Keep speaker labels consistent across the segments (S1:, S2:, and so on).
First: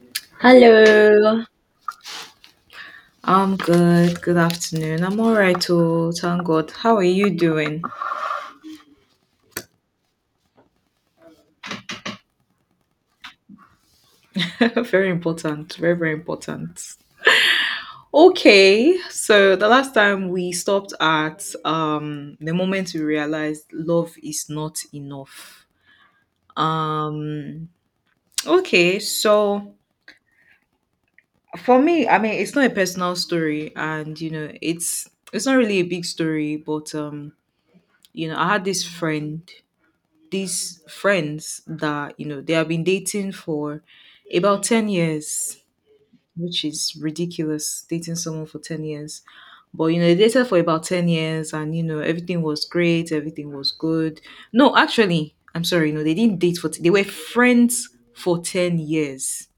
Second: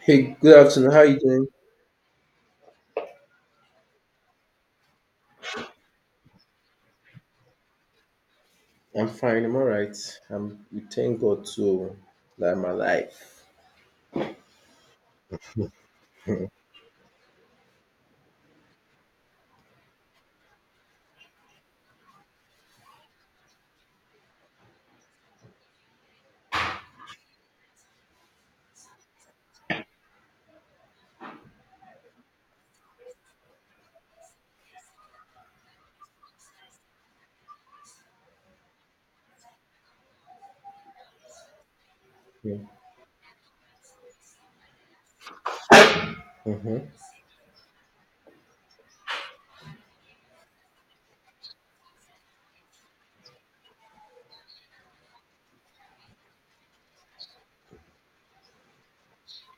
S1: Hey, good afternoon. How are you
S2: Hello.
S1: doing?
S2: I'm good. Good afternoon. I'm all right, oh, thank God. How are you doing?
S1: I'm fine. I'm all right. I'm. We thank God to that I'm alive.
S2: Very important. Very, very important. Okay, so the last time we stopped at the moment we realized love is not enough. Um okay, so for me, I mean it's not a personal story and you know, it's not really a big story, but you know, I had this friend these friends that you know they have been dating for about 10 years, which
S1: Mm-hmm.
S2: is ridiculous, dating someone for 10 years. But you know they dated for about 10 years and you know everything was great, everything was good. No, actually I'm sorry, no, they didn't date for they were friends for 10 years.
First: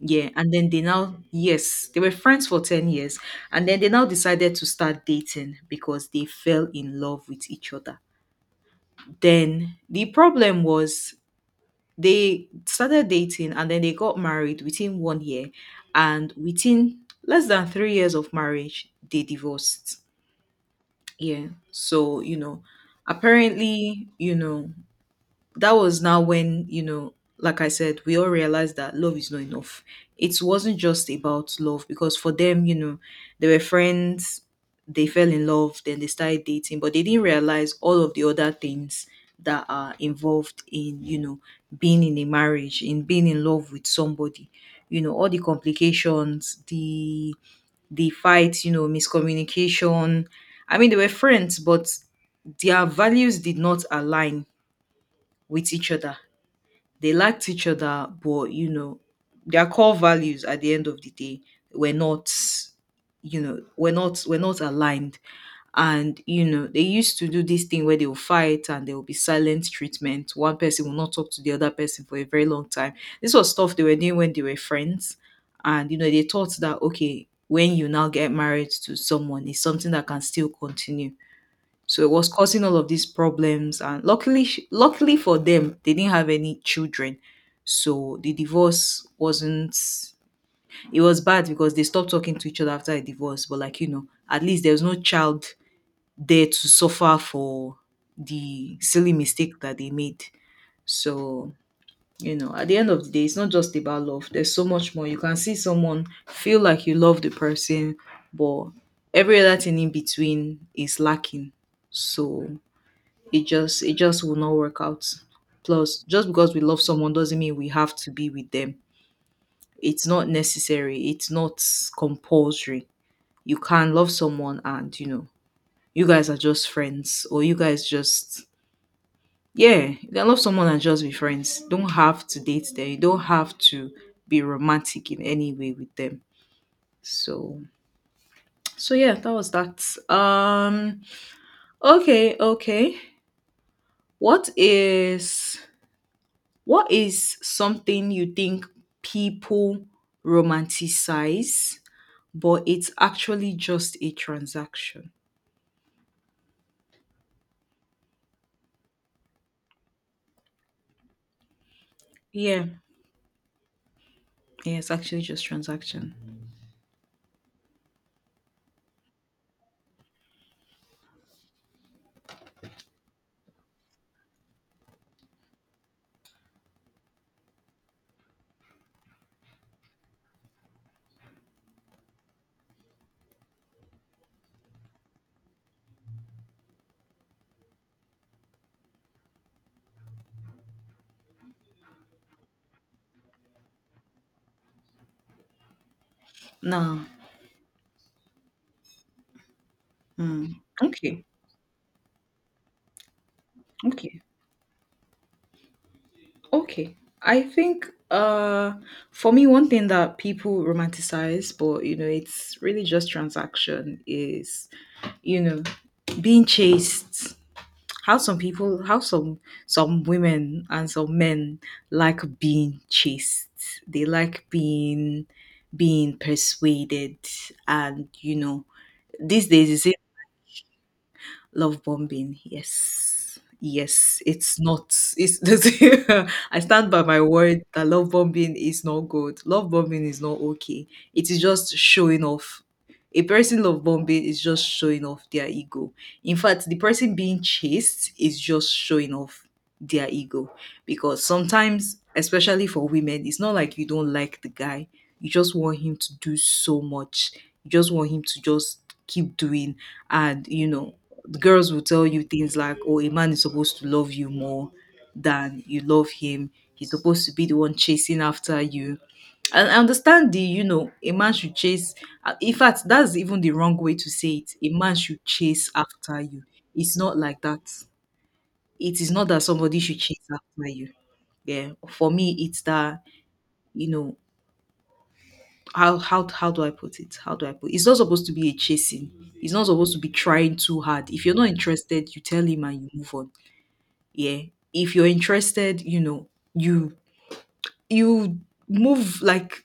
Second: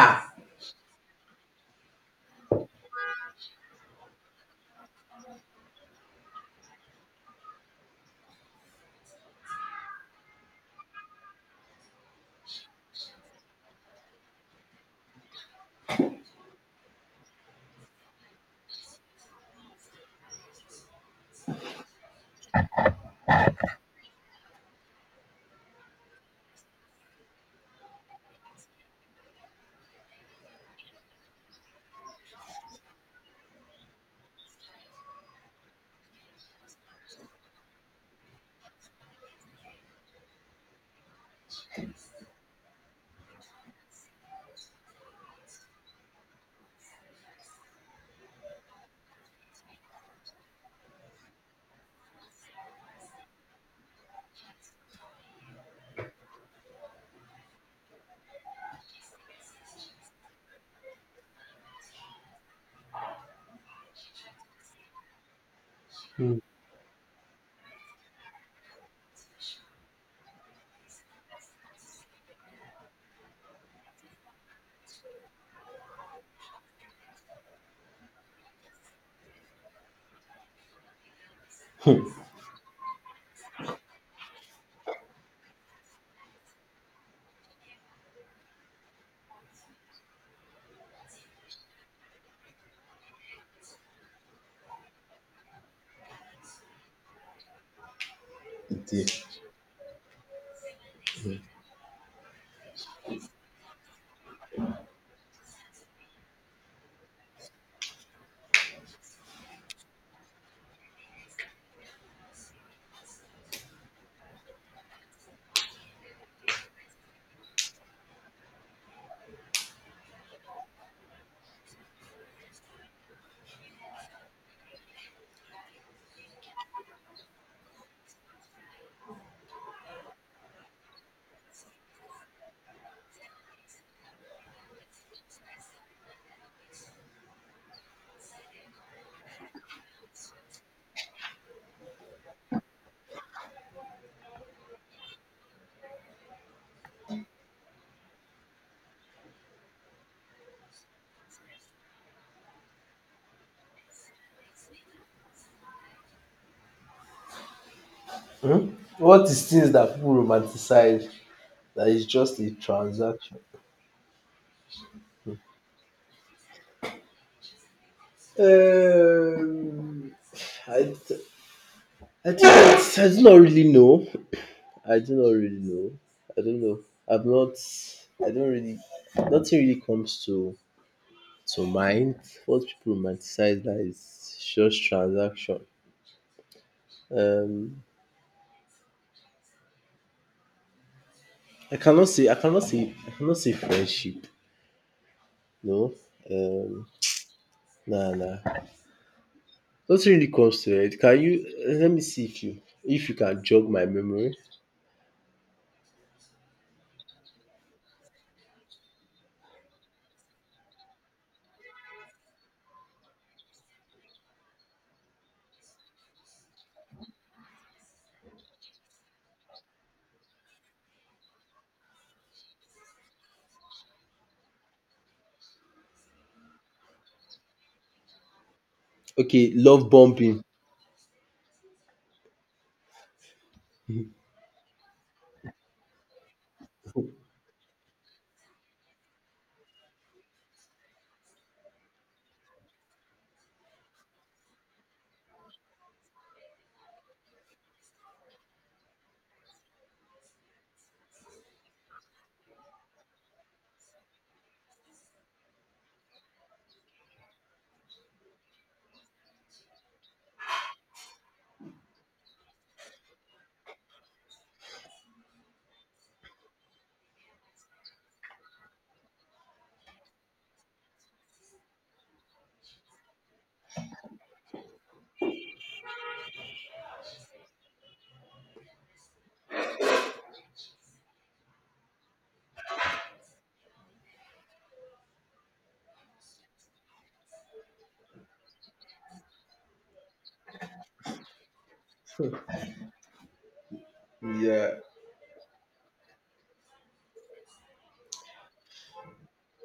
S2: Yeah, and then they now, yes, they were friends for 10 years, and then they now decided to start dating because they fell in love with each other. Then the problem was they started dating and then they got married within 1 year. And within less than 3 years of marriage, they divorced. Yeah. So, you know, apparently, you know, that was now when, you know, like I said, we all realized that love is not enough. It wasn't just about love, because for them, you know, they were friends, they fell in love, then they started dating, but they didn't realize all of the other things that are involved in, you know, being in a marriage, in being in love with somebody, you know, all the complications, the fights, you know, miscommunication. I mean they were friends, but their values did not align with each other. They liked each other, but you know, their core values at the end of the day were not, you know, were not aligned. And
S1: Hmm.
S2: you know they used to do this thing where they will fight and there will be silent treatment, one person will not talk to the other person for a very long time. This was stuff they were doing when they were friends, and you know they thought that okay, when you now get married to someone, it's something that can still continue. So it was causing all of these problems. And luckily, luckily for them, they didn't have any children. So the divorce wasn't, it was bad because they stopped talking to each other after a divorce. But like, you know, at least there was no child there to suffer for the
S1: Indeed.
S2: silly mistake that they made. So, you know, at the end of the day, it's not just about love. There's so much more. You can see someone, feel like you love the person, but every other thing in between is lacking. So it just will not work out. Plus, just because we love someone doesn't mean we have to be with them. It's not necessary. It's not compulsory. You can love someone and you know you guys are just friends, or you guys just, yeah, you can love someone and just be friends. Don't have to date them. You don't have to be romantic in any way with them. So so yeah, that was that. Okay, okay. What is What is something you think people romanticize, but it's actually just a transaction?
S1: Hmm? What is things that people romanticize that is just a
S2: Yeah,
S1: transaction?
S2: yeah, it's actually just transaction.
S1: Um, I, I do not really know. I do not really know. I don't know. I've not. I don't really. Nothing really comes to mind what people romanticize that is just transaction. Um, I cannot say friendship. No, um,
S2: No.
S1: nah, nah. Nothing really
S2: Mm.
S1: comes to it.
S2: Okay.
S1: Let me see if you can jog my
S2: Okay.
S1: memory?
S2: Okay. I think for me, one thing that people romanticize but you know it's really just transaction is, you know, being chased. How some people, how some women and some men like being chased. They like being persuaded. And you know these
S1: Okay,
S2: days
S1: love
S2: it's,
S1: bombing.
S2: love bombing. Yes. Yes. It's not. It's I stand by my word that love bombing is not good. Love bombing is not okay. It is just showing off. A person love bombing is just showing off their ego. In fact, the person being chased is just showing off their ego. Because sometimes, especially for women, it's not like you don't like the guy. You just want him to do so much. You just want him to just keep doing. And you know the girls will tell you things like, oh, a man is supposed to love you more than you love him. He's supposed to be the one chasing after you. And I understand the, you know, a man should chase. In fact, that's even the wrong way to say it. A man should chase after you. It's not like that. It is not that somebody should chase after you. Yeah. For me, it's that, you know, how do I put it? How do I put It's not supposed to be a chasing. It's not supposed to be trying too hard. If you're not interested, you tell him and you move on, yeah,
S1: Yeah.
S2: if you're interested, you know, you you move, like,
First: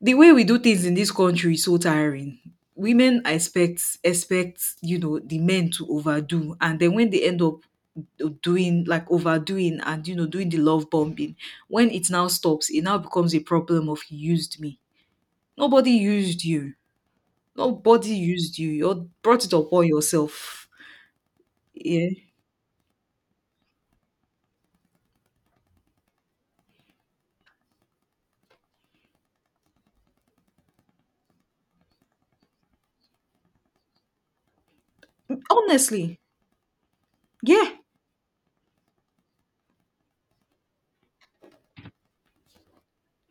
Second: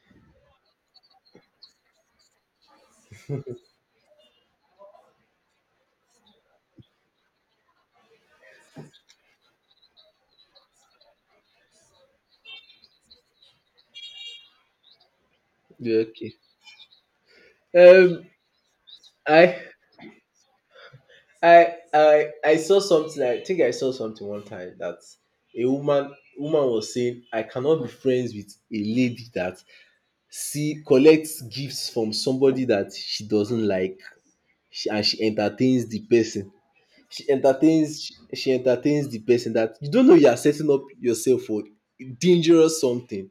S2: the way we do things in this country is so tiring. Women expect, you know, the men to overdo, and then when they end up doing, like, overdoing and you know doing the love bombing, when it now stops, it now becomes a problem of you used me. Nobody
S1: Yeah. Okay.
S2: used you.
S1: Um,
S2: You brought it
S1: I
S2: upon yourself.
S1: I
S2: Yeah,
S1: I I saw something. I think I saw something one time that a woman was saying, "I cannot be friends with a lady that see collects gifts from somebody that she doesn't like she, and she entertains the
S2: honestly,
S1: person she
S2: yeah,
S1: entertains she entertains the person that you don't know you are setting up yourself for dangerous something,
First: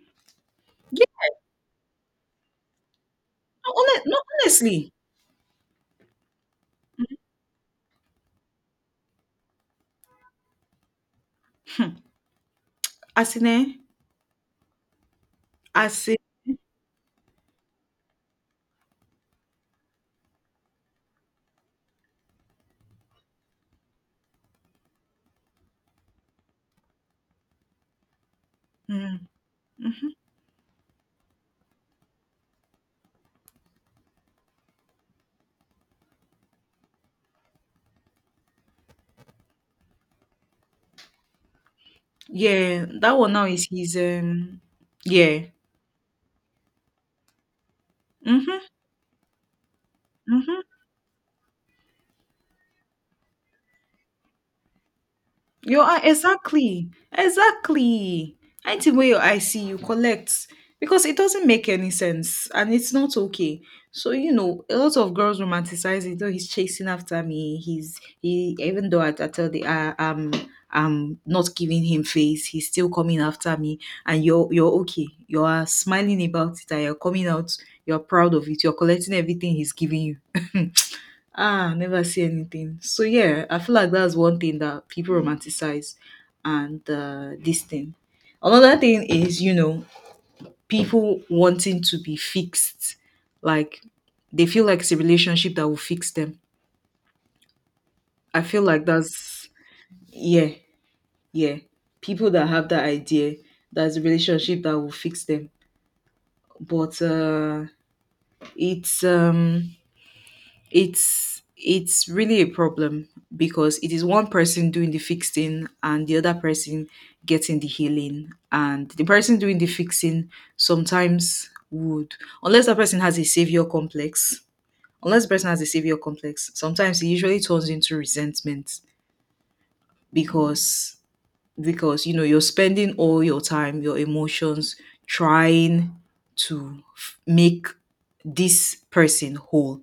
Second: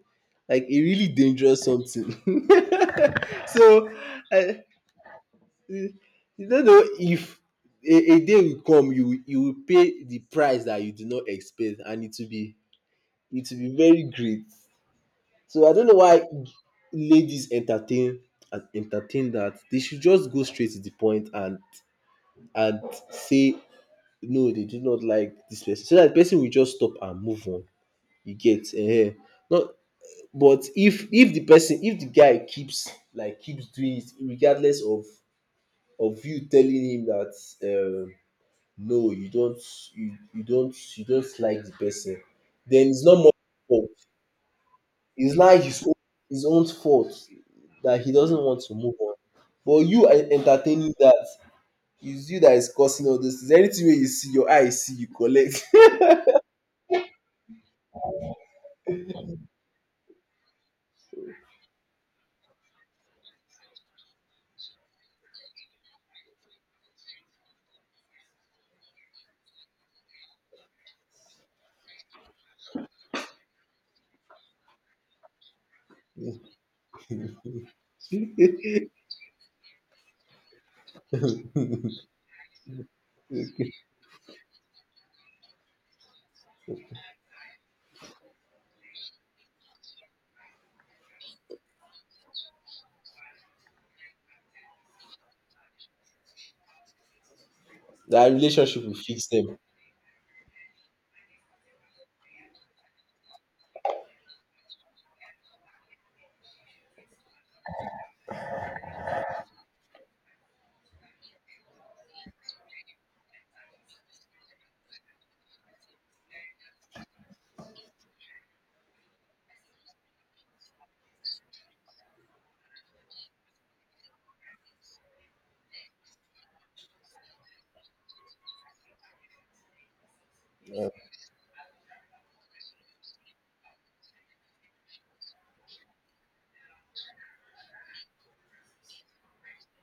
S1: like a
S2: yeah.
S1: really dangerous something.
S2: No,
S1: So
S2: honest, no,
S1: I,
S2: honestly,
S1: you don't know if a day will come you will pay the price that you do not expect, and
S2: as
S1: it
S2: in
S1: will
S2: eh,
S1: be very great. So I
S2: I
S1: don't know
S2: see.
S1: why ladies entertain and entertain that. They should just go straight to the point and and say no, they do not like this person. So that the person will just stop and move on. You get eh?
S2: Mhm,
S1: Not
S2: mhm.
S1: but if the person if the guy keeps, like, keeps doing it regardless of you telling him that, um no, you don't, like the person,
S2: Yeah,
S1: then it's
S2: that
S1: not
S2: one now is
S1: more.
S2: his, um,
S1: It's
S2: yeah.
S1: like his own fault that he doesn't
S2: Mhm,
S1: want to move on. But you are
S2: mhm.
S1: entertaining that. It's you that is causing all this. Is anything where you see your eyes see you collect.
S2: You are exactly, exactly. Anything where your eye see, you collect, because it doesn't make any sense and it's not okay. So you know, a lot of girls romanticize it. Oh, he's chasing after me. He's he. Even though I tell the I'm not giving him face, he's still coming after me. And you're okay. You are smiling about it and you're coming out. You're proud of it. You're collecting everything he's giving you. Ah, never see anything. So yeah, I feel like that's one thing that people romanticize, and this thing. Another thing is, you know, people wanting to be fixed. Like, they feel like it's a relationship that will fix them.
S1: That
S2: I feel like
S1: relationship will fix
S2: that's,
S1: them.
S2: yeah, yeah. People that have that idea, that's a relationship that will fix them. But it's it's really a problem, because it is one person doing the fixing and the other person getting the healing, and the person doing the fixing sometimes would, unless that person has a savior complex, unless the person has a savior complex sometimes it usually turns into resentment. Because, you know, you're spending all your time, your emotions, trying to make this person whole.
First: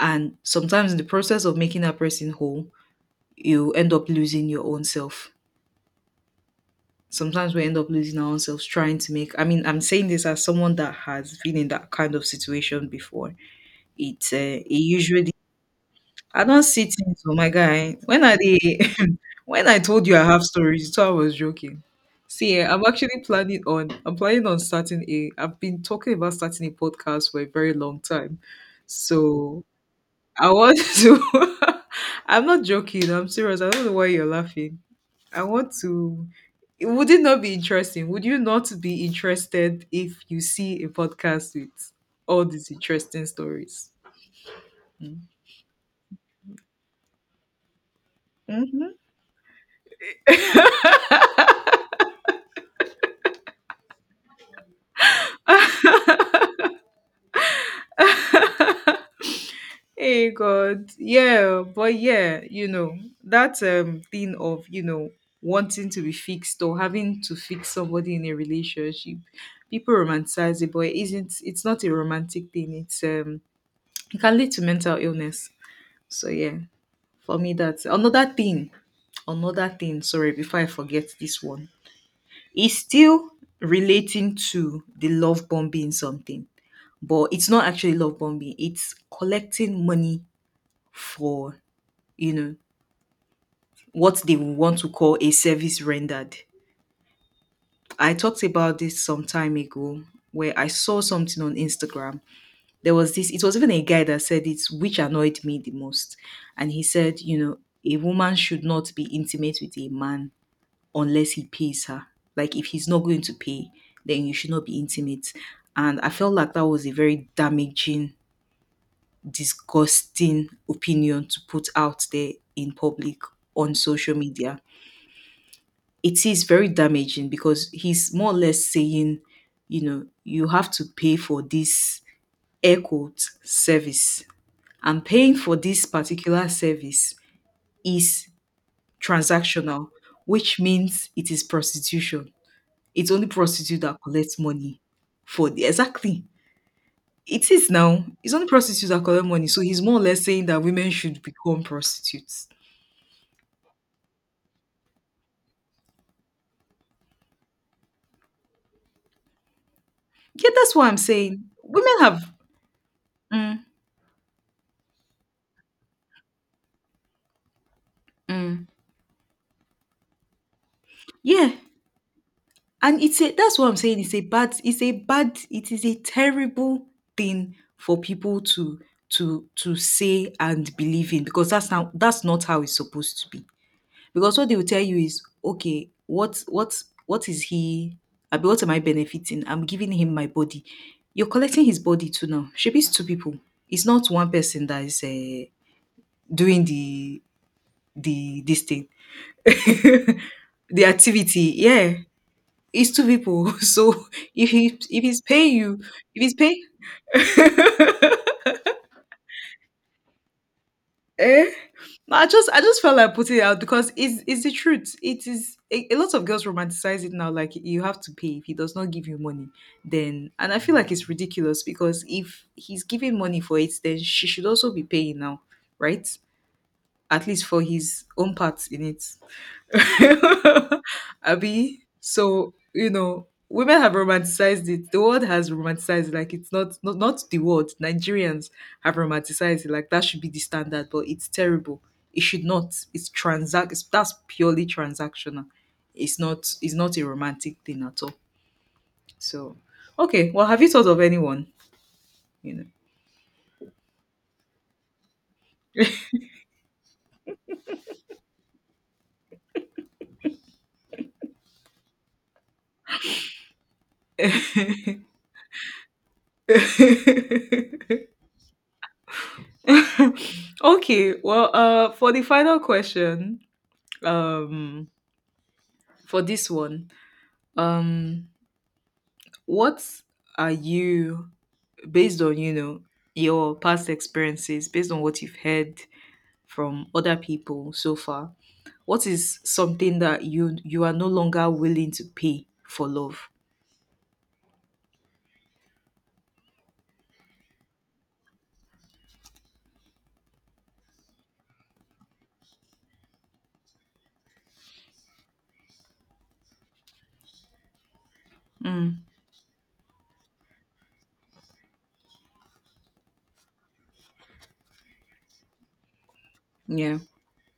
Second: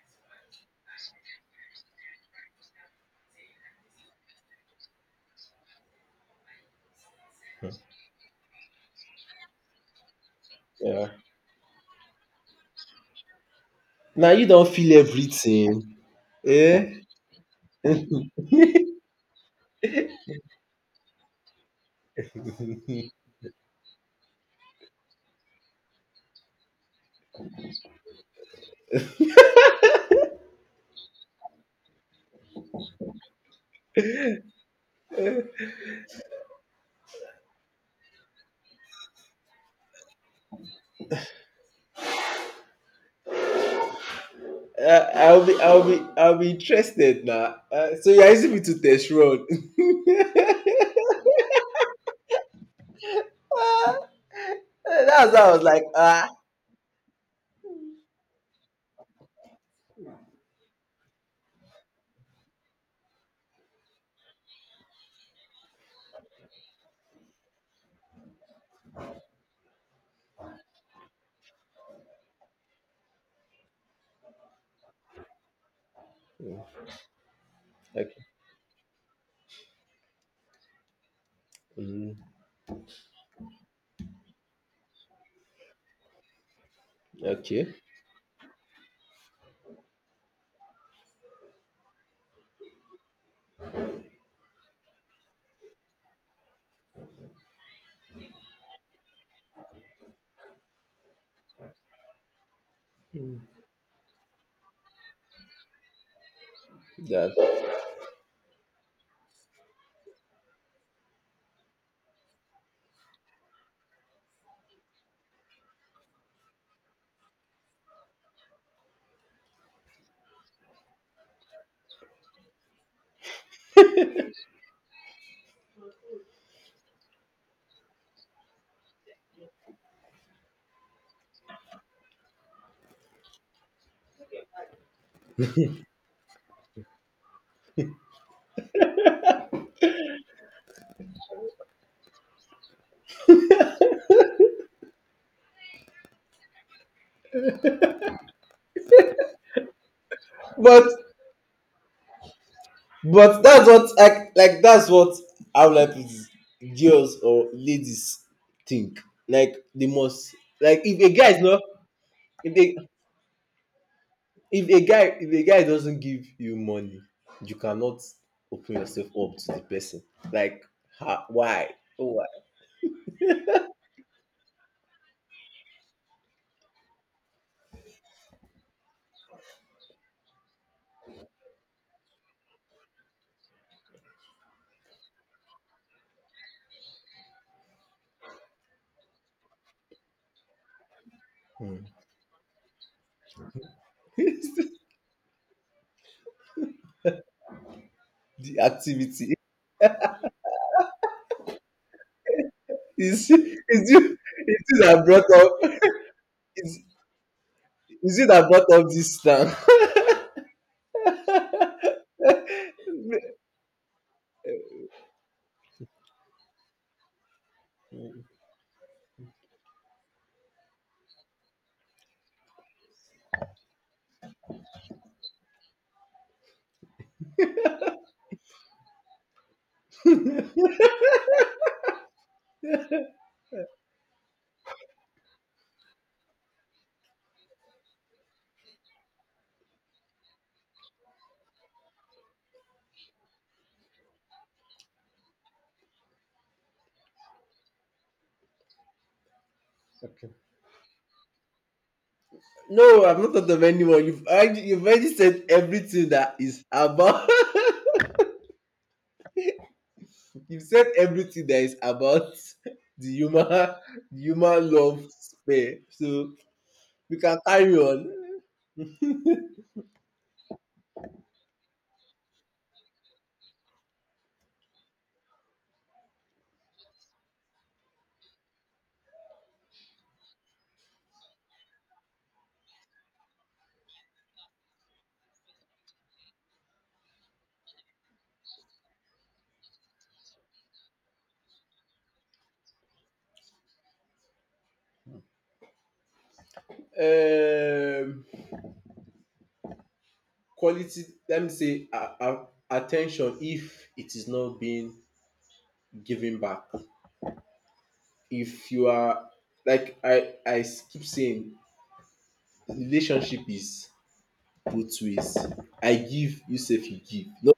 S2: And sometimes in the process of making that person whole, you end up losing your own self. Sometimes we end up losing our own selves trying to make, I mean, I'm saying this as someone that
S1: Yeah.
S2: has been in that kind of situation before.
S1: Now
S2: It's
S1: you
S2: it
S1: don't feel
S2: usually,
S1: everything.
S2: I don't see
S1: Yeah.
S2: things, oh my guy. When I dey when I told you I have stories, you, I was joking. See, eh, I'm actually planning on, I've been talking about starting a podcast for a very long time. So I want to I'm not joking, I'm serious. I don't know why you're laughing. I want to Would it not be interesting? Would you not be interested if you see a podcast with all these interesting stories?
S1: I'll be interested now. So you're asking me to
S2: Mm-hmm.
S1: test road. That's how I was like, ah.
S2: Hey God, yeah, but yeah, you know that thing of, you know, wanting to be fixed or having to fix somebody in a relationship, people romanticize it, but it isn't. It's not a romantic thing. It's it can lead to mental illness. So yeah, for me that's
S1: Okay.
S2: another thing. Another thing. Sorry, before I forget this one,
S1: Mm,
S2: it's still relating to the love bombing something, but it's not
S1: okay.
S2: actually love bombing. It's collecting money for, you know, what they want to call a service rendered. I talked about this some time ago, where I saw something on Instagram. There was this, it was even a guy that said it, which annoyed me the most. And he said, you know,
S1: That.
S2: a woman should not be intimate with a man unless he pays her. Like, if he's not going to pay, then you should not be intimate. And I felt like that was a very damaging, disgusting opinion to put out there in public, on social media. It is very damaging because he's more or less saying, you know, you have to pay for this air quote service. And paying for this particular service is transactional, which means it is prostitution. It's only prostitute that collects money for, the exactly. It is now. It's only prostitutes that collect money. So he's more or less saying that
S1: But
S2: women should become prostitutes.
S1: But that's what I like. That's what, how would I put, girls or ladies think. Like they must,
S2: Yeah, that's
S1: like,
S2: what I'm
S1: if a guy is
S2: saying.
S1: not,
S2: Women have
S1: if a
S2: Mm,
S1: if a guy doesn't give you money, you cannot
S2: mm.
S1: open yourself up to the person. Like, ha,
S2: Yeah,
S1: why? Oh, why?
S2: and it's a, that's what I'm saying. It is a terrible thing for people to to say and believe in because that's not how it's supposed to be. Because what they will tell you is, okay, what is he I mean, what am I benefiting? I'm giving him my body. You're collecting
S1: Hmm.
S2: his body too now. She is two people. It's not one person that is doing the the
S1: The
S2: this thing.
S1: activity
S2: The activity, yeah. It's two
S1: is
S2: people.
S1: is you,
S2: So
S1: is it
S2: if
S1: that
S2: he's
S1: brought
S2: paying you,
S1: up
S2: if he's paying
S1: is is it that brought up this now?
S2: eh? No, I just felt like putting it out because it's the truth. It is a lot of girls romanticize it now. Like you have to pay if he does not give you money, then and I feel like it's ridiculous because if he's giving money for it, then she should also be paying now, right? At least for his own part in it. Abby. So, you know, women have romanticized it. The world has romanticized it. Like it's not the world. Nigerians have romanticized it. Like that should be the standard, but it's terrible. It should not. It's, that's purely transactional. It's not a romantic thing at all. So okay, well have you thought of anyone? You know.
S1: No, I've not thought of anyone. You've already said everything that is about. You've said everything that is about the human love sphere. So we can carry on.
S2: Okay, well for the final question, um for this one, um, what are you based on, you know, your past experiences, based on what you've heard from other people so far, what is something that you are no longer willing to pay for love?
S1: Um, quality. Let me say attention, if it is not being given back. If you
S2: Mm,
S1: are, like, I keep saying, relationship is both ways. I give, you say
S2: yeah.
S1: you give.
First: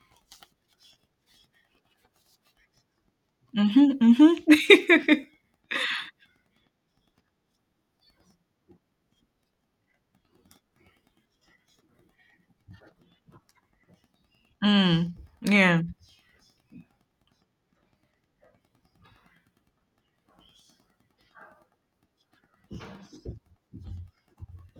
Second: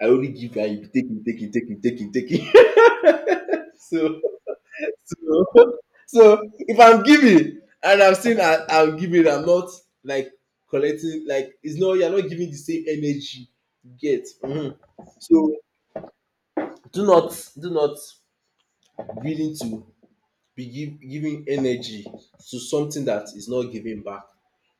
S1: I only give her, you take it, take it, take it, take it, take it.
S2: Hmm, hmm.
S1: So, so, if I'm giving and I'm saying, I'm giving, I'm not like collecting, like it's not, you're not giving the same energy you get. Mhm.
S2: Mm,
S1: So
S2: yeah.
S1: do not willing to be giving energy to something that is not giving back.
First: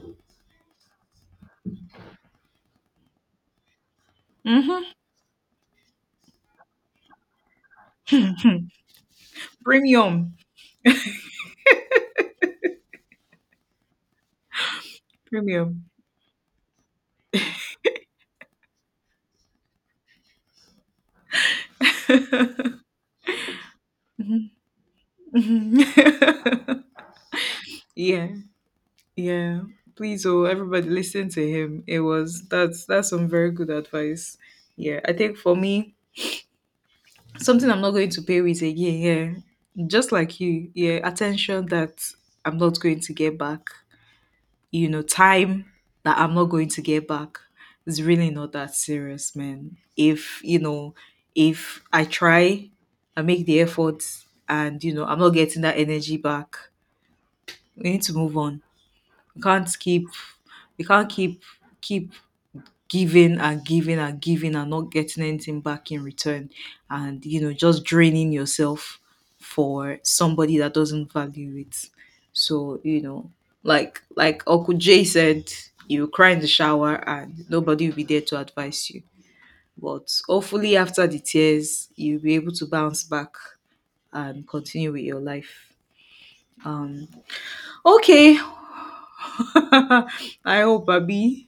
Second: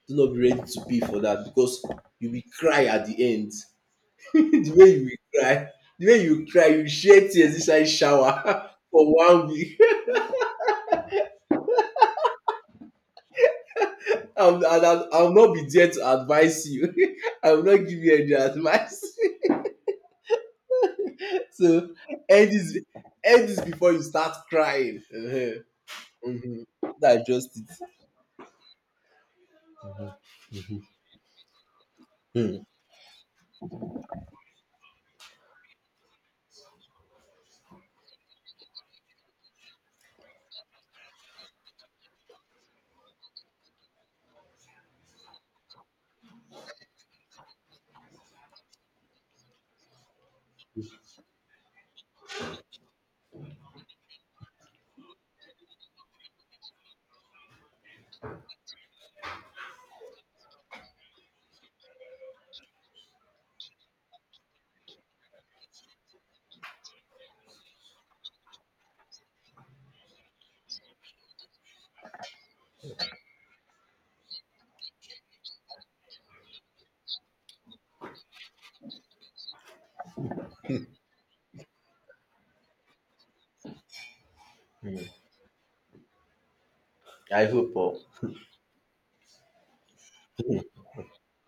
S1: Do not be ready to pay for that because you will cry at the end. the
S2: Hmm.
S1: way you will cry the way you cry you shed tears inside shower for one week
S2: Premium.
S1: and I'll not be
S2: Premium.
S1: there to advise you. I will not give you any advice. So end this end this before you start crying, uh-huh. hmm that's just it.
S2: Yeah. Yeah. Please, oh, everybody listen to him. It was
S1: Mm-hmm.
S2: that's some very good advice. Yeah. I think for me, something I'm not going to pay with again, yeah. Just like you, yeah, attention that I'm not going to get back. Time that I'm not going to get back. It's really not that serious, man. If you know, If I try, I make the effort and I'm not getting that energy back. We need to move on. We can't keep we can't keep giving and giving and giving and not getting anything back in return and just draining yourself for somebody that doesn't value it. So, like Uncle Jay said, you cry in the shower and nobody will be there to advise you. But hopefully after the tears, you'll be able to bounce back and continue with your life. Um
S1: I hope, oh.
S2: okay. I hope Abby.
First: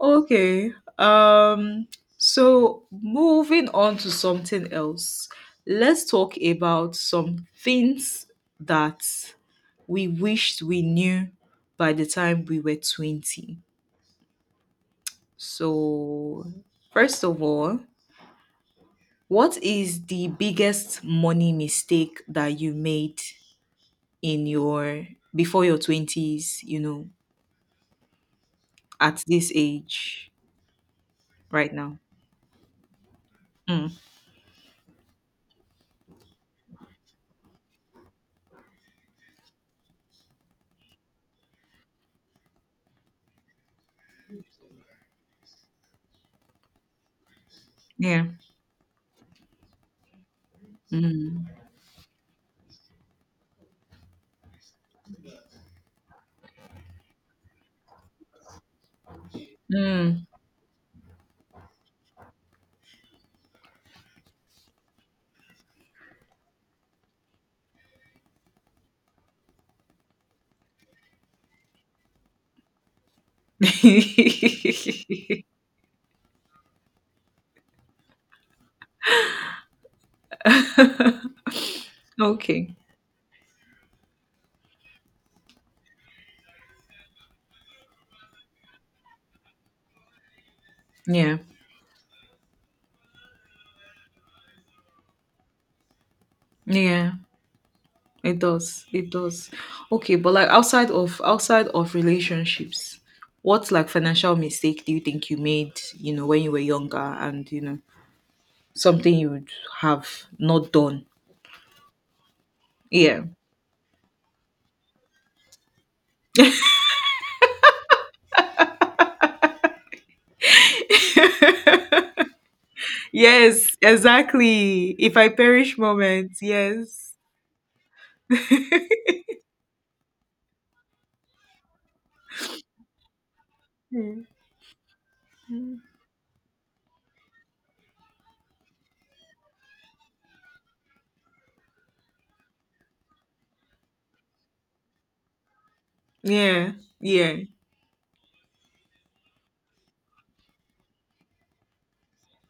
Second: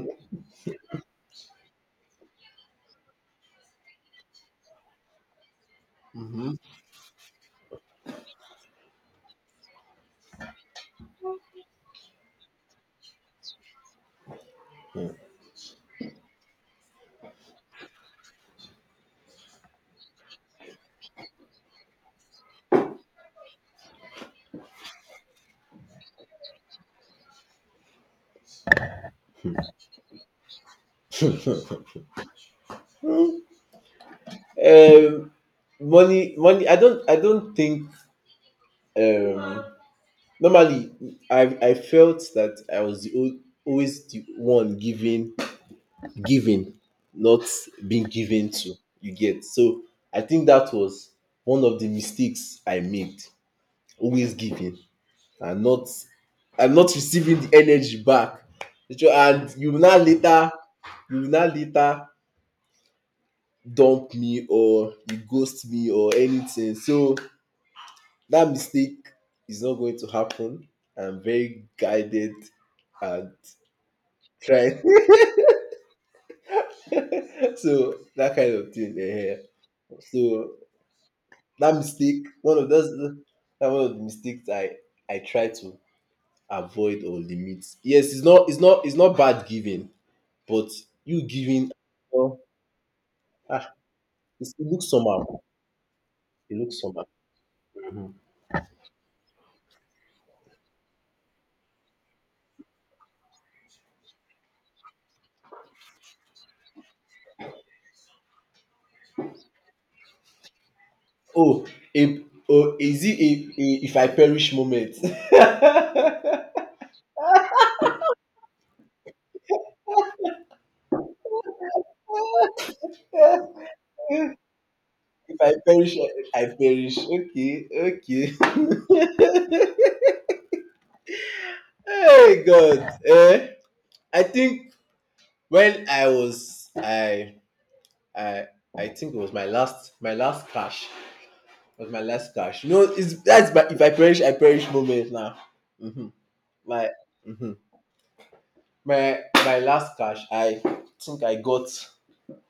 S2: Okay. So moving on to something else. Let's talk
S1: Mhm.
S2: about some things that we wished we knew by the time we were 20. So, first of all, what is the biggest money mistake that you made in your before your 20s, at this age right now? Mm.
S1: Um, money. I don't think. Um, normally, I felt that I was always the one giving, not being
S2: Yeah.
S1: given to. You get? So I think that was
S2: Mm.
S1: one of the mistakes I made. Always giving and not receiving the energy back. Which And
S2: Mm.
S1: you will now later dump me, or you ghost me, or anything. So that mistake is not going to happen. I'm very guided and trying. So that kind of thing. Eh. Eh. So that mistake one of
S2: Okay.
S1: those that one of the mistakes I try to avoid or limit. Yes, it's not bad giving, but you
S2: Yeah.
S1: giving, oh ah it's- it looks somehow it looks somehow.
S2: Yeah. It does. It does. Okay, but like outside of relationships, what like financial mistake do you think you made, when you were younger and something you would have not done?
S1: Oh a oh Is it
S2: Yeah.
S1: a "if I perish" moment? If
S2: Yes, exactly. If I
S1: I
S2: perish
S1: perish, i
S2: moment,
S1: I perish.
S2: yes.
S1: Okay, okay. Hey God, eh. I
S2: Mm.
S1: think when I was I I think it was my last cash. It was my last cash. You know, it's that's my "if I perish, I perish" moment now. Hmm.
S2: Yeah.
S1: My.
S2: Yeah.
S1: Mhm. My last cash. I think I got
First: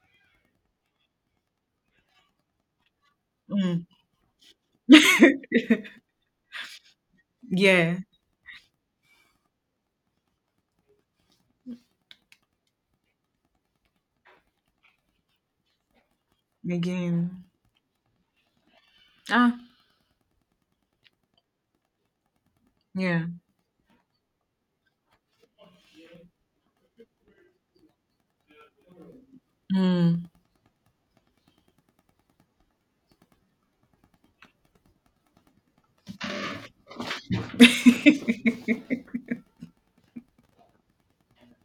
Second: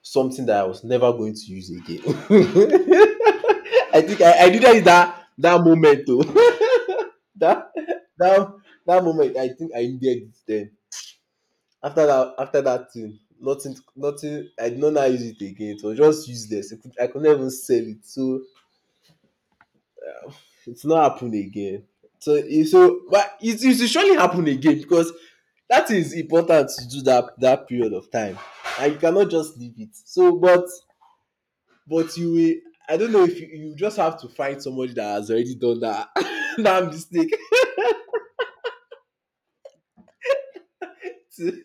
S1: something that I was never going to use again.
S2: Mm.
S1: I think I did that in that moment though. that
S2: Yeah.
S1: that that moment I think I needed it then. After that thing, nothing. I did not now use it again. It was just useless. I could not
S2: Again.
S1: even sell it. So
S2: Ah,
S1: it's not happened again. So so
S2: yeah.
S1: but it will surely happen again because that is important to do that period of time. And you cannot just leave it.
S2: Mm.
S1: So but you will I don't know, if you just have to find somebody that has already done that that mistake, to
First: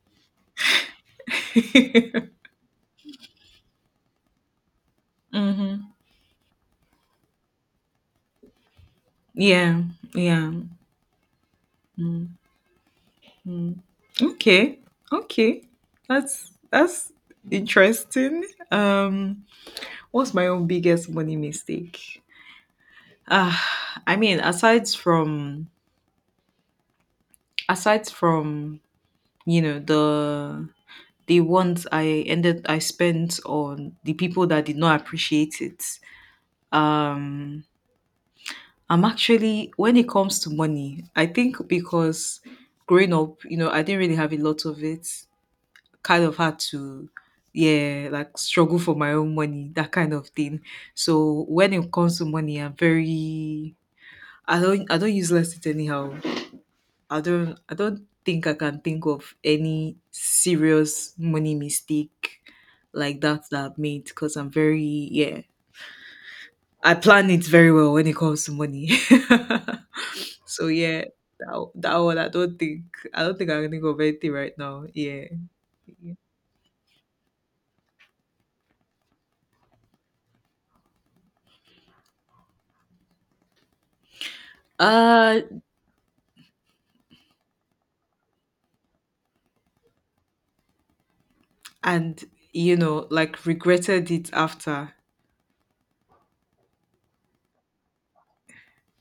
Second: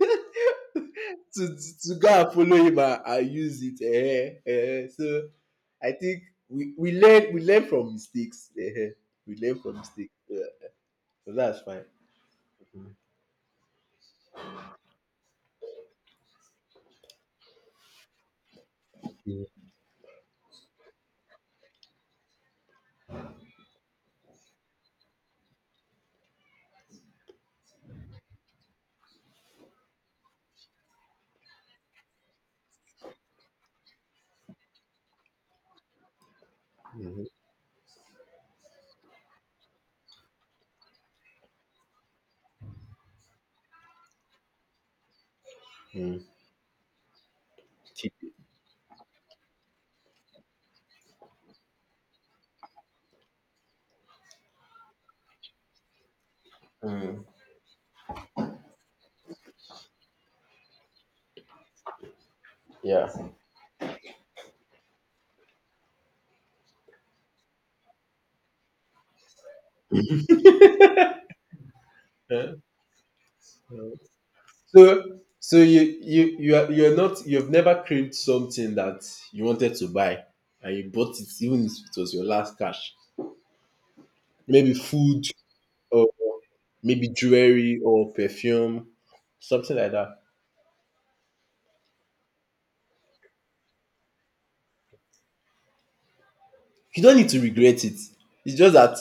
S1: to to go and follow him and use it. Eh, eh. Eh. So
S2: Mm-hmm.
S1: I think we learn from mistakes. Eh, eh. We learn from
S2: Yeah,
S1: mistakes. Yeah.
S2: yeah.
S1: So that's fine.
S2: Okay. Okay. That's interesting. Um
S1: Mhm.
S2: what's my own biggest money mistake? Uh I mean aside from, the ones I spent on the people that did not appreciate it.
S1: Mhm.
S2: Um I'm actually when it comes to money, I think because growing up, I didn't really have a lot of it,
S1: Mm.
S2: kind of had to, yeah,
S1: Keep it.
S2: like struggle for my own money, that kind of thing. So when it comes to money, I'm very, I don't use less it anyhow. i
S1: Mm.
S2: don't i don't think I can think of any serious money mistake
S1: Yeah.
S2: like that that I've made because I'm very, yeah, I plan it very well when it comes to money. So yeah, that one, i
S1: Yeah.
S2: don't think i don't think I can think of anything right now.
S1: So
S2: Yeah
S1: so
S2: Yeah.
S1: you've never craved something that you wanted to buy and you bought it even if it was your last cash. Maybe food,
S2: Uh.
S1: or maybe jewelry or perfume, something like that.
S2: And, like regretted it after.
S1: You don't need to regret it. It's just that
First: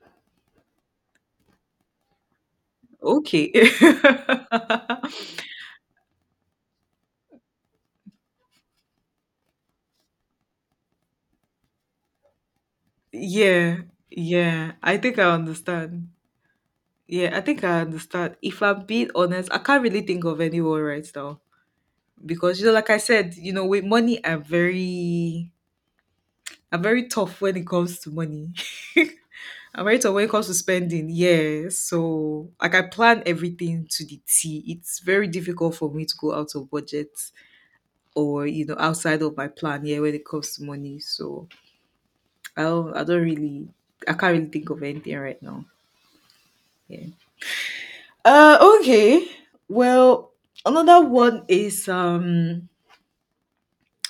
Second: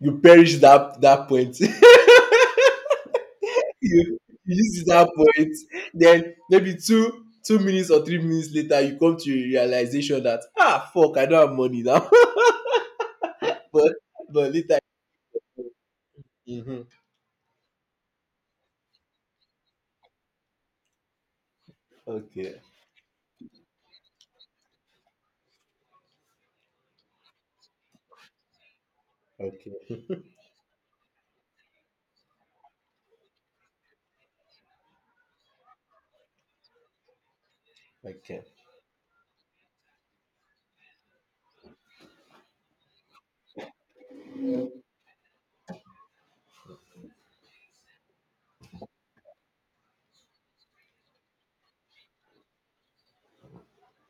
S1: you perish that point.
S2: Okay.
S1: You use it that point. Then maybe two minutes or 3 minutes later you come to a realization that, ah, fuck, I don't have money now.
S2: Yeah,
S1: but but
S2: yeah,
S1: later.
S2: I think I understand.
S1: Mhm.
S2: Yeah, I think I understand. If I'm being honest, I can't really think of anyone right now because
S1: Okay,
S2: like I said, with money, I'm very tough when it comes to money. I'm
S1: okay,
S2: very tough when it comes to spending. Yeah, so like I plan everything to the T. It's very difficult for me to go out of budget
S1: okay.
S2: or outside of my plan, yeah, when it comes to money. So I don't really I can't really think of anything right now. Yeah. Okay, well, another one is,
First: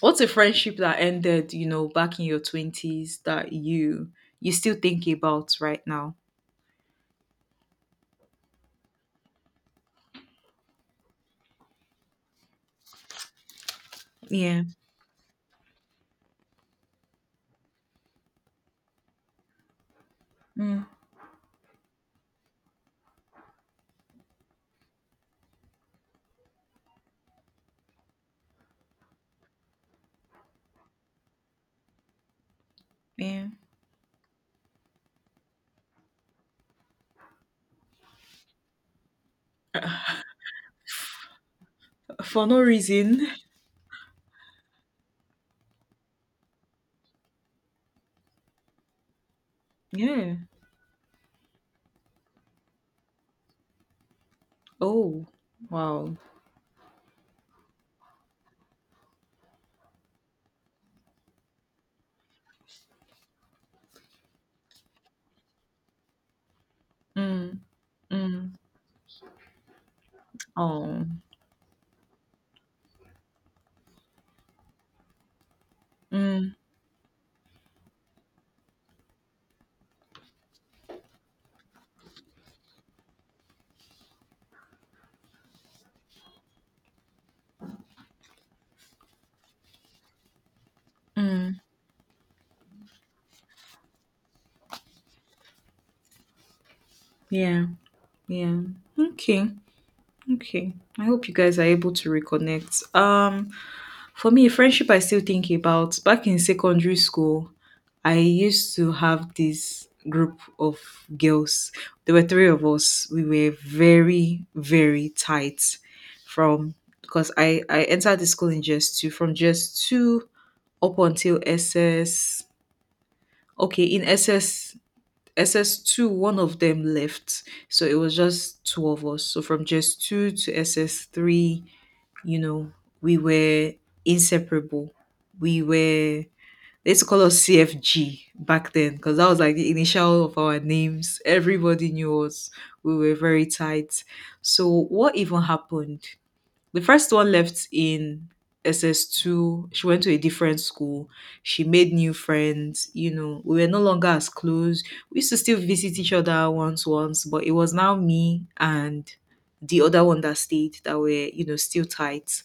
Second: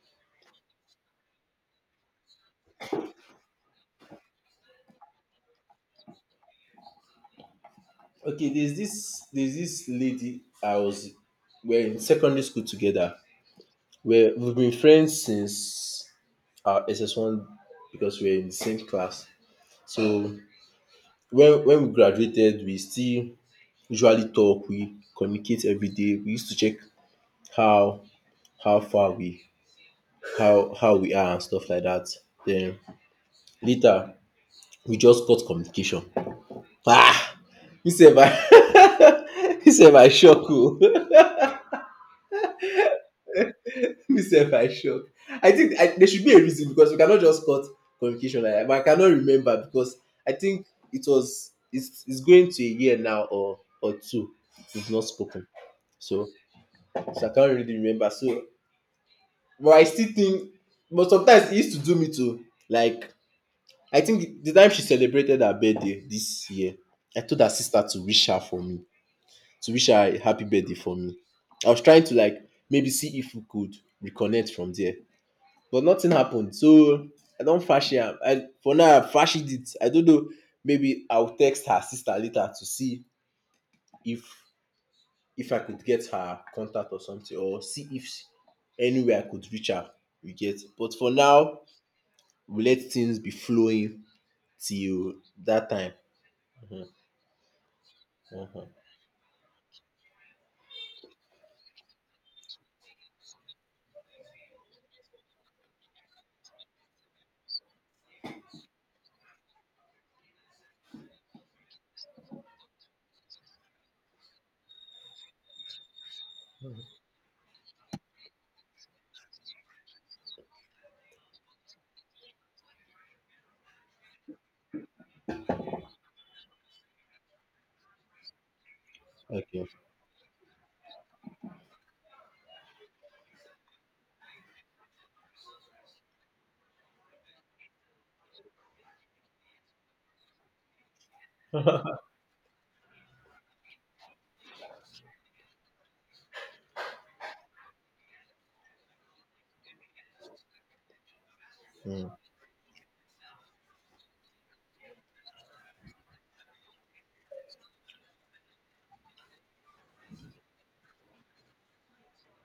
S2: what's a friendship that ended, back in your 20s that you still think about right now?
S1: Okay, there's this lady, I was we're in secondary school together. We've
S2: Yeah.
S1: been friends since our SS1 because we're in the same class. So
S2: Mm,
S1: when we graduated, we still usually talk, we communicate every day. We used to check how how far we how we are and stuff like that. Then
S2: yeah.
S1: later we just got communication. Ah, you said my you said my shock. Oh.
S2: For no reason.
S1: Myself, I shock. I think, there should be a reason because we cannot just cut communication like that. But I cannot remember because I
S2: Yeah.
S1: think it's going to a year now, or two. We've not
S2: Oh,
S1: spoken,
S2: wow.
S1: so so I can't really remember. So, but I still think. But sometimes it used to do me too. Like, I think the time she celebrated her birthday this year, I told her
S2: Mm,
S1: sister
S2: mm.
S1: to wish her a happy birthday for
S2: Oh.
S1: me. I was trying to, like, maybe see if we could reconnect from there. But nothing
S2: Mm,
S1: happened. So I don't fash am. I for now I fashed it. I don't know. Maybe I'll text her sister later to see if if I could get her contact or something, or see if anywhere I could reach her. You get. But for
S2: mm.
S1: now, we let things be flowing till that time.
S2: Yeah, yeah.
S1: Mhm.
S2: Okay. Okay. I hope you guys are able to reconnect. For me, friendship I still think about. Back in secondary school, I used to have this group of girls. There were three of us. We were very, very tight from, because I entered the school in just two, from just two up until SS. Okay, in SS SS2, one of them left. So it was just two of us. So from
S1: Okay.
S2: just two to SS3, you know, we were inseparable. They used to call us CFG back then because that was like the initial of our names. Everybody knew us. We were very tight. So, what even happened? The first one left in SS2. She went to a different school. She made
S1: Mm,
S2: new friends. We were no longer as close. We used to still visit each other once, but it was now me and the other one that stayed that were, still tight.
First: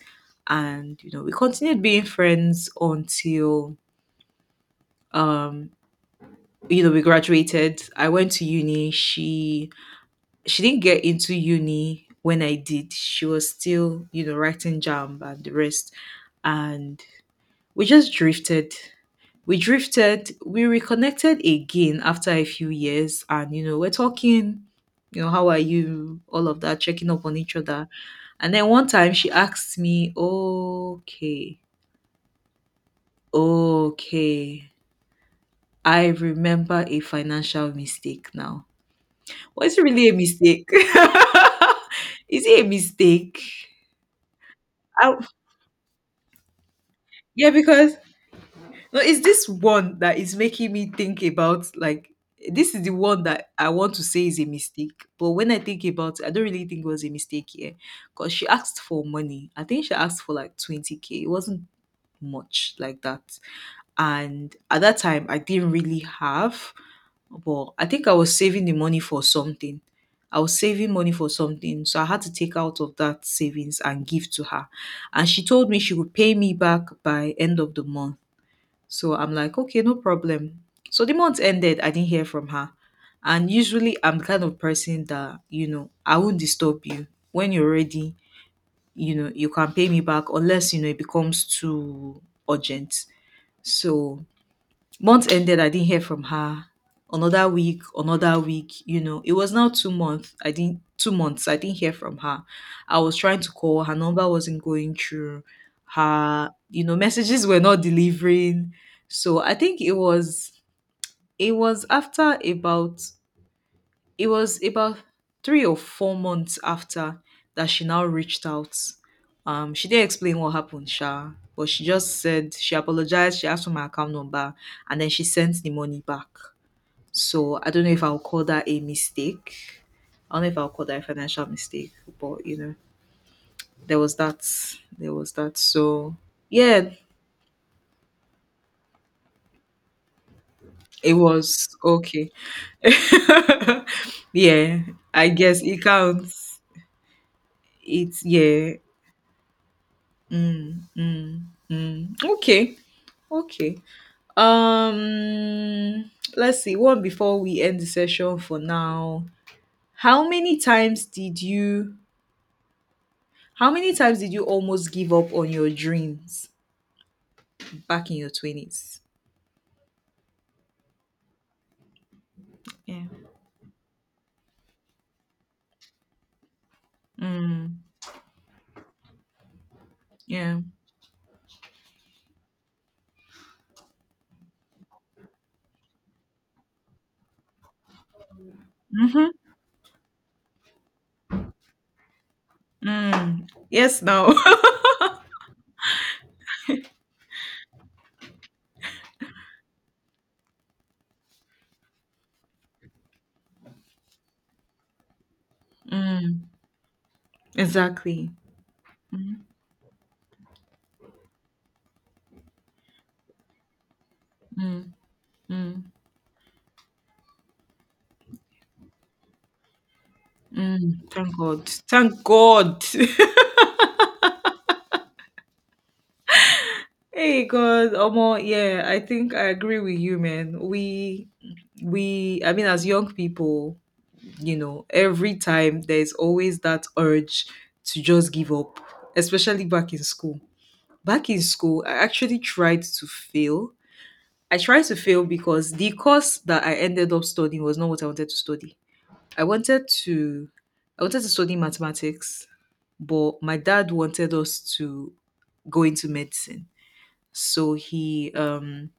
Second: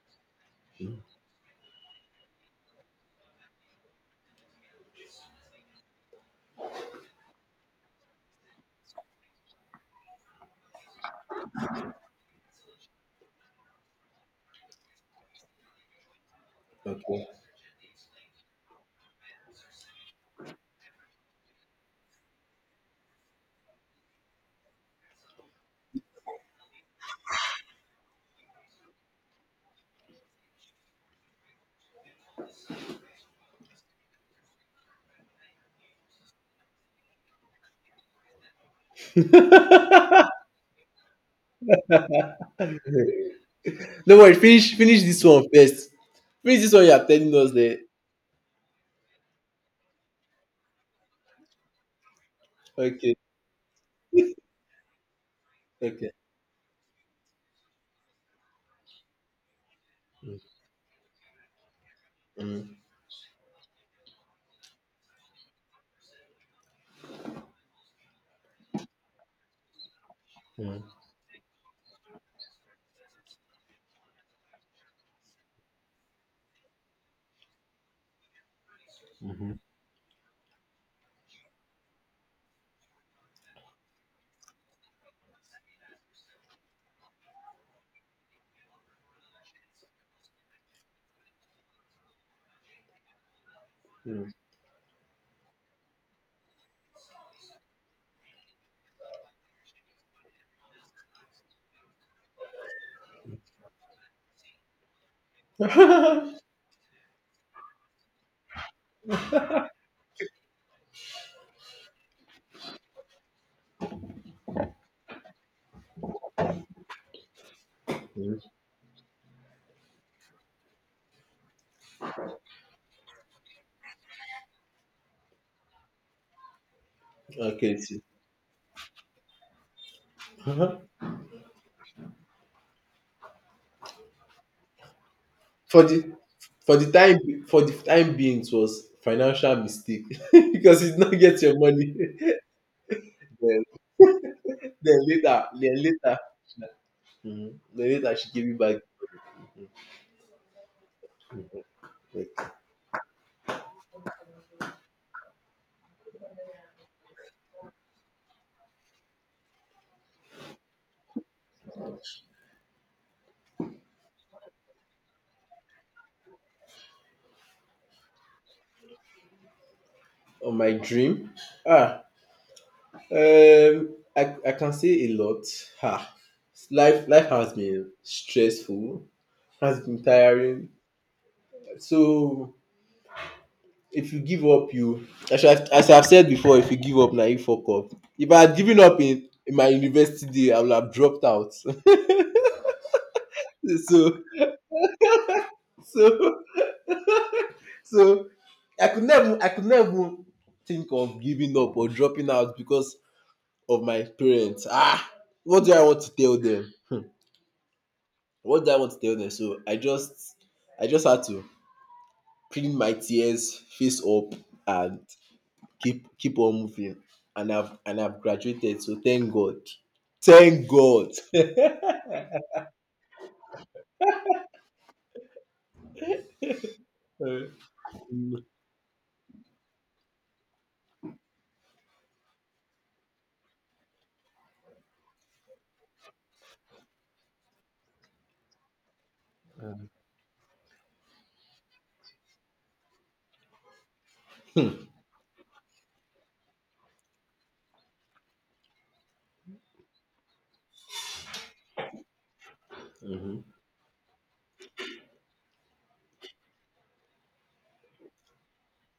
S2: And, we continued being friends until, um, we graduated. I went to uni. She didn't get into uni when I did. She was still, writing jam and the rest. And
S1: okay.
S2: we just drifted. We drifted. We reconnected again after a few years. And, we're talking, how are you? All of that, checking up on each other. And then one time she asked me, okay, okay, I remember a financial mistake now. Was it really a mistake? Is it a mistake?
S1: No worry. Finish
S2: I,
S1: this one first. Finish this one you are telling
S2: yeah,
S1: us there.
S2: because no, it's this one that is making me think about, like, this is the
S1: Okay.
S2: one that I want to say is a mistake, but when I think
S1: Okay.
S2: about it, I don't really think it was a mistake here because she asked for money. I think she asked for
S1: Mm,
S2: like 20K. It wasn't much
S1: mm,
S2: like that. And at that time, I didn't really have. But I think I was saving the money for something. I was
S1: mm,
S2: saving money for something. So I had to take out of that savings and give to her. And she told me she would pay me back by end of the month. So I'm like,
S1: mhm,
S2: okay, no problem. So the month ended, I didn't hear from her. And usually I'm the kind of person that, I won't disturb you. When you're ready, you can pay me back unless, it becomes too urgent. So
S1: mm,
S2: month ended, I didn't hear from her. Another week, another week. It was now 2 months. I didn't 2 months, I didn't hear from her. I was trying to call. Her number wasn't going through. Her messages were not delivering. So I think it was after about it was about 3 or 4 months after that she now
S1: mm.
S2: reached out. She didn't explain what happened, Sha, but she just said she apologized. She asked for my account number, and then she sent the money back. So I
S1: Okay,
S2: don't know
S1: see.
S2: if I'll call that a mistake. I don't know if I'll call
S1: Uh-huh.
S2: that a financial mistake, but there was that. There was that.
S1: For the
S2: So
S1: for
S2: yeah,
S1: the time for the time being, it was financial mistake because you did not
S2: it
S1: get your
S2: was
S1: money.
S2: okay.
S1: then,
S2: Yeah, I guess
S1: then
S2: it
S1: later.
S2: counts.
S1: Mhm. Then later
S2: It's
S1: she gave me
S2: yeah,
S1: back,
S2: Mm, mm, mm.
S1: like,
S2: Okay, okay. Um, let's see. One before we end the session for now. How many times did you? How many times did you almost give up on your dreams back in your 20s?
S1: on my dream. Ah,
S2: Yeah.
S1: um, I can say a lot. Ha. Life has
S2: Mm,
S1: been stressful, has been
S2: yeah.
S1: tiring. So if you give up, you, as I've said before, if you give up now you fuck up. If I had given up in my university day, I would have dropped out.
S2: Mm. Yes.
S1: so
S2: Now.
S1: so so I could never think of giving up or dropping out because of my parents. Ah, what do I want to tell
S2: Mm,
S1: them?
S2: exactly.
S1: What do I want to tell them? So I just had to clean my tears, face up,
S2: Mm,
S1: and
S2: mm,
S1: keep on moving. And I've graduated. So thank God. Thank
S2: mm.
S1: God.
S2: Thank God. Thank God. Hey God, Omo, yeah, I think I agree with you, man. We I mean, as young people, every time there's always that urge to just give up, especially back in school. Back in school, I actually tried to fail. I tried to fail because the course that I ended up studying was not what I wanted to study. I wanted to I wanted to study mathematics, but
S1: Mhm.
S2: my dad wanted us to go into medicine. So he um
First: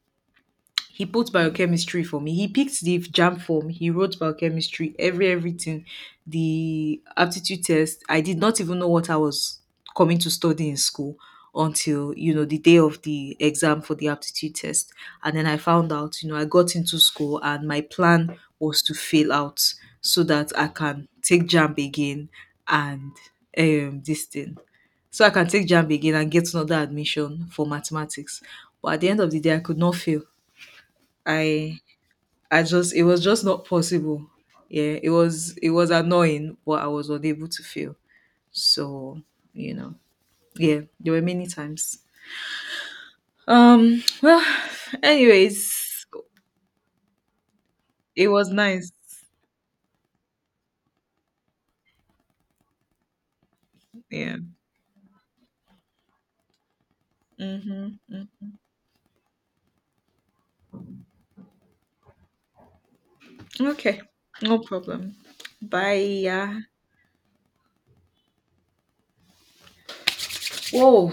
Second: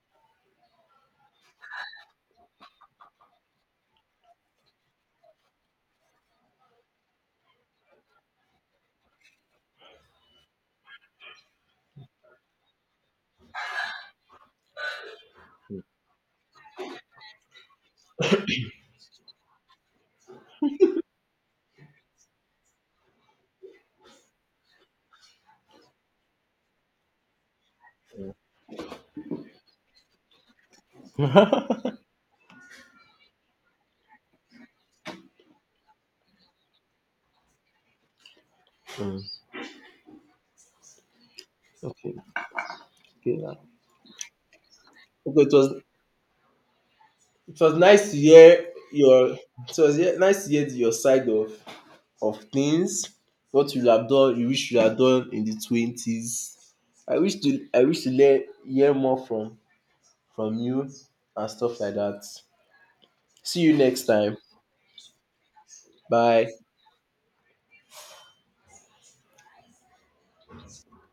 S2: he put biochemistry for me. He picked the jam form. He wrote biochemistry, everything, the aptitude test. I did not even know what I was coming to study in school until the day of the exam for the aptitude test. And then I found out, I got into school and my plan was to fail out so that I can take jam again and this thing. So I can take jam again and get another admission for mathematics. But at the end of the day, I could not fail. I I just It was just not possible. Yeah, it was annoying, but I was unable to fail. So, you know, yeah, there were many times.
S1: Okay. Okay. Now.
S2: Well,
S1: Okay,
S2: anyways,
S1: it was nice to
S2: it was
S1: hear
S2: nice.
S1: your, nice to hear your side of things. What you have done,
S2: Yeah.
S1: you wish you had done in the twenties. I
S2: Mm-hmm.
S1: wish to learn
S2: Mm-hmm.
S1: hear more from you and stuff like that. See you
S2: Okay.
S1: next time.
S2: No problem. Bye.
S1: Bye.
S2: Yeah. Whoa.